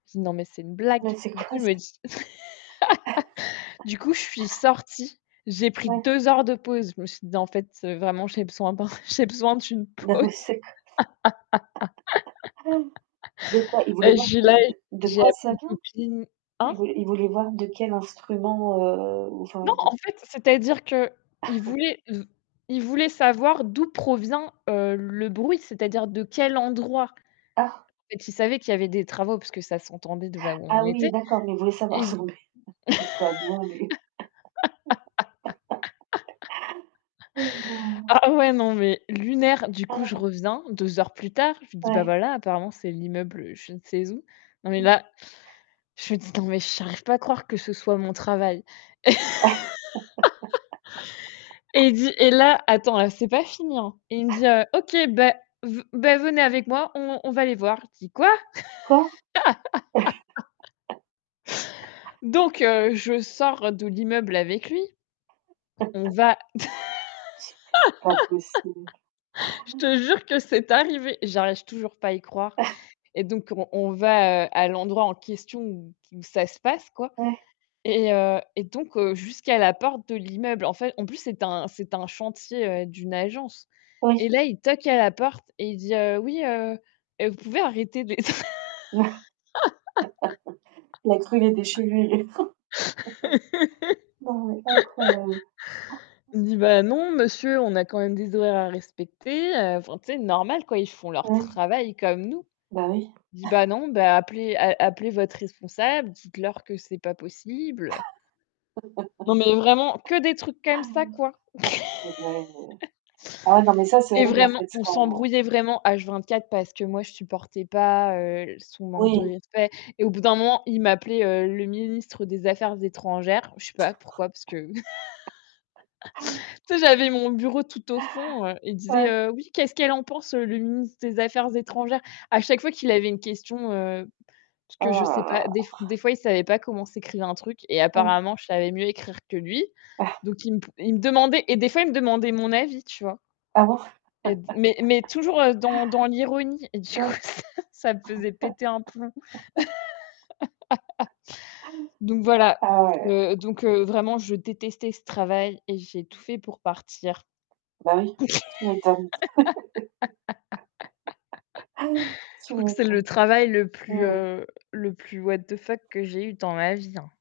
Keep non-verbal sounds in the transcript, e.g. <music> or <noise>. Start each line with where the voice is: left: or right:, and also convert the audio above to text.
left: Non, mais c'est une blague.
right: Mais c'est
left: Du coup,
right: quoi
left: je
right: ça?
left: me dis <laughs> du coup, je suis
right: <laughs>
left: sortie, j'ai pris
right: Ouais.
left: 2 heures de pause. Je me suis dit: «Non En fait, heu, vraiment, j'ai besoin d'un j'ai besoin d'une
right: <unintelligible>
left: pause». <laughs>
right: <laughs> De quoi? Il voulait
left: Ben je
right: voir
left: suis
right: de
left: là,
right: de de
left: j'ai
right: quoi
left: appelé
right: ça
left: une
right: vient?
left: copine hein?
right: Il voulait il voulait voir de quel instrument, heu, ou enfin,
left: Non,
right: de
left: en fait, c'est-à-dire qu'il
right: <chuckles>
left: voulait v il voulait savoir d'où provient, heu, le bruit, c'est-à-dire de quel endroit. En
right: Ah.
left: fait, il savait qu'il y avait des travaux, puisque ça s'entendait de là où on
right: Ah oui
left: était
right: d'accord, mais il voulait savoir
left: et v
right: selon b <unintelligible> Il est pas bien lui.
left: <laughs>
right: <laughs> Mais non?
left: A ah ouais non, mais lunaire, du coup, je
right: Ah.
left: reviens 2 heures plus tard, je lui dis: «Bah
right: Ouais.
left: voilà, apparemment, c'est l'immeuble, heu, je ne sais où». Non, mais
right: Mmh.
left: là, je me dis: «Non mais j'arrive pas à croire que ce soit mon travail». <laughs> Et il
right: <laughs>
left: dit et là, attends ah, c'est pas fini, hein. Et il me dit heu:
right: <chuckles>
left: «OK, bah ve bah venez avec moi, on on va les voir». J'ai dit: «Quoi?».
right: Quoi?
left: <laughs>
right: <laughs>
left: Donc heu, je sors de l'immeuble avec lui. On
right: <laughs>
left: va
right: <unintelligible> pas possible.
left: <laughs> Je
right: Oh là là!
left: te jure que c'est arrivé. J'arrive toujours pas à y croire.
right: <chuckles>
left: Et donc, on on va heu, à l'endroit en question où qui où ça se passe, quoi.
right: Ouais.
left: Et heu, et donc heu, jusqu'à la porte de l'immeuble. En fait en plus, c'était un c'était un chantier, heu, d'une agence.
right: Oui.
left: Et là, il toque à la porte et il dit: «Heu, oui heu, vous pouvez arrêter de les tr»
right: <laughs> Il a cru qu'il était chez lui. <chuckles> Non mais incroyable.
left: <laughs> Il dit: «Bah non,
right: <gasps>
left: monsieur, on a quand même des horaires à respecter, heu» enfin, tu sais? Normal quoi, ils font leur
right: Ouais.
left: travail comme nous.
right: Bah oui.
left: Il dit: «Bah
right: <chuckles>
left: non, bah appelez, a a appelez votre responsable, dites-leur que c'est pas possible». Non, mais vraiment,
right: <laughs>
left: que des trucs comme ça, quoi.
right: Ah purée.
left: <laughs>
right: Ah ouais, non mais ça c'est
left: Et
right: horrible en
left: vraiment,
right: fait,
left: on
right: quand
left: s'embrouillait vraiment H 24, parce que moi, je supportais pas, heu, son manque de
right: Oui.
left: respect. Et au bout d'un moment, il m'appelait heu, le ministre des affaires étrangères. Je sais pas pourquoi, parce que <laughs> tu
right: <laughs>
left: sais, j'avais mon bureau tout au fond, heu, il disait:
right: Ouais.
left: «Heu, oui, qu'est-ce qu'elle en pense, le ministre des affaires étrangères?» À chaque fois qu'il avait une question, heu, parce que je
right: Oh là
left: sais
right: là.
left: pas, des des fois, il savait pas comment s'écrivait un truc et
right: Ah ouais.
left: apparemment, je savais mieux écrire que lui.
right: <chuckles>
left: Donc, il me il me demandait et des fois, me demandait mon avis, tu vois?
right: Ah bon? <laughs>
left: Mais mais mais toujours dans dans l'ironie et du coup,
right: Ouais.
left: ça ça me faisait péter un plomb.
right: <laughs>
left: <laughs> Donc voilà,
right: Ah ouais.
left: heu, donc heu, vraiment, je détestais ce travail et j'ai tout fait pour partir.
right: Bah oui. Tu m'étonnes. <laughs>
left: <laughs> Je
right: Tu
left: crois que c'est
right: m'étonnes.
left: le travail le plus,
right: Mmh mh.
left: heu, le plus what the fuck que j'ai eu dans ma vie, hein.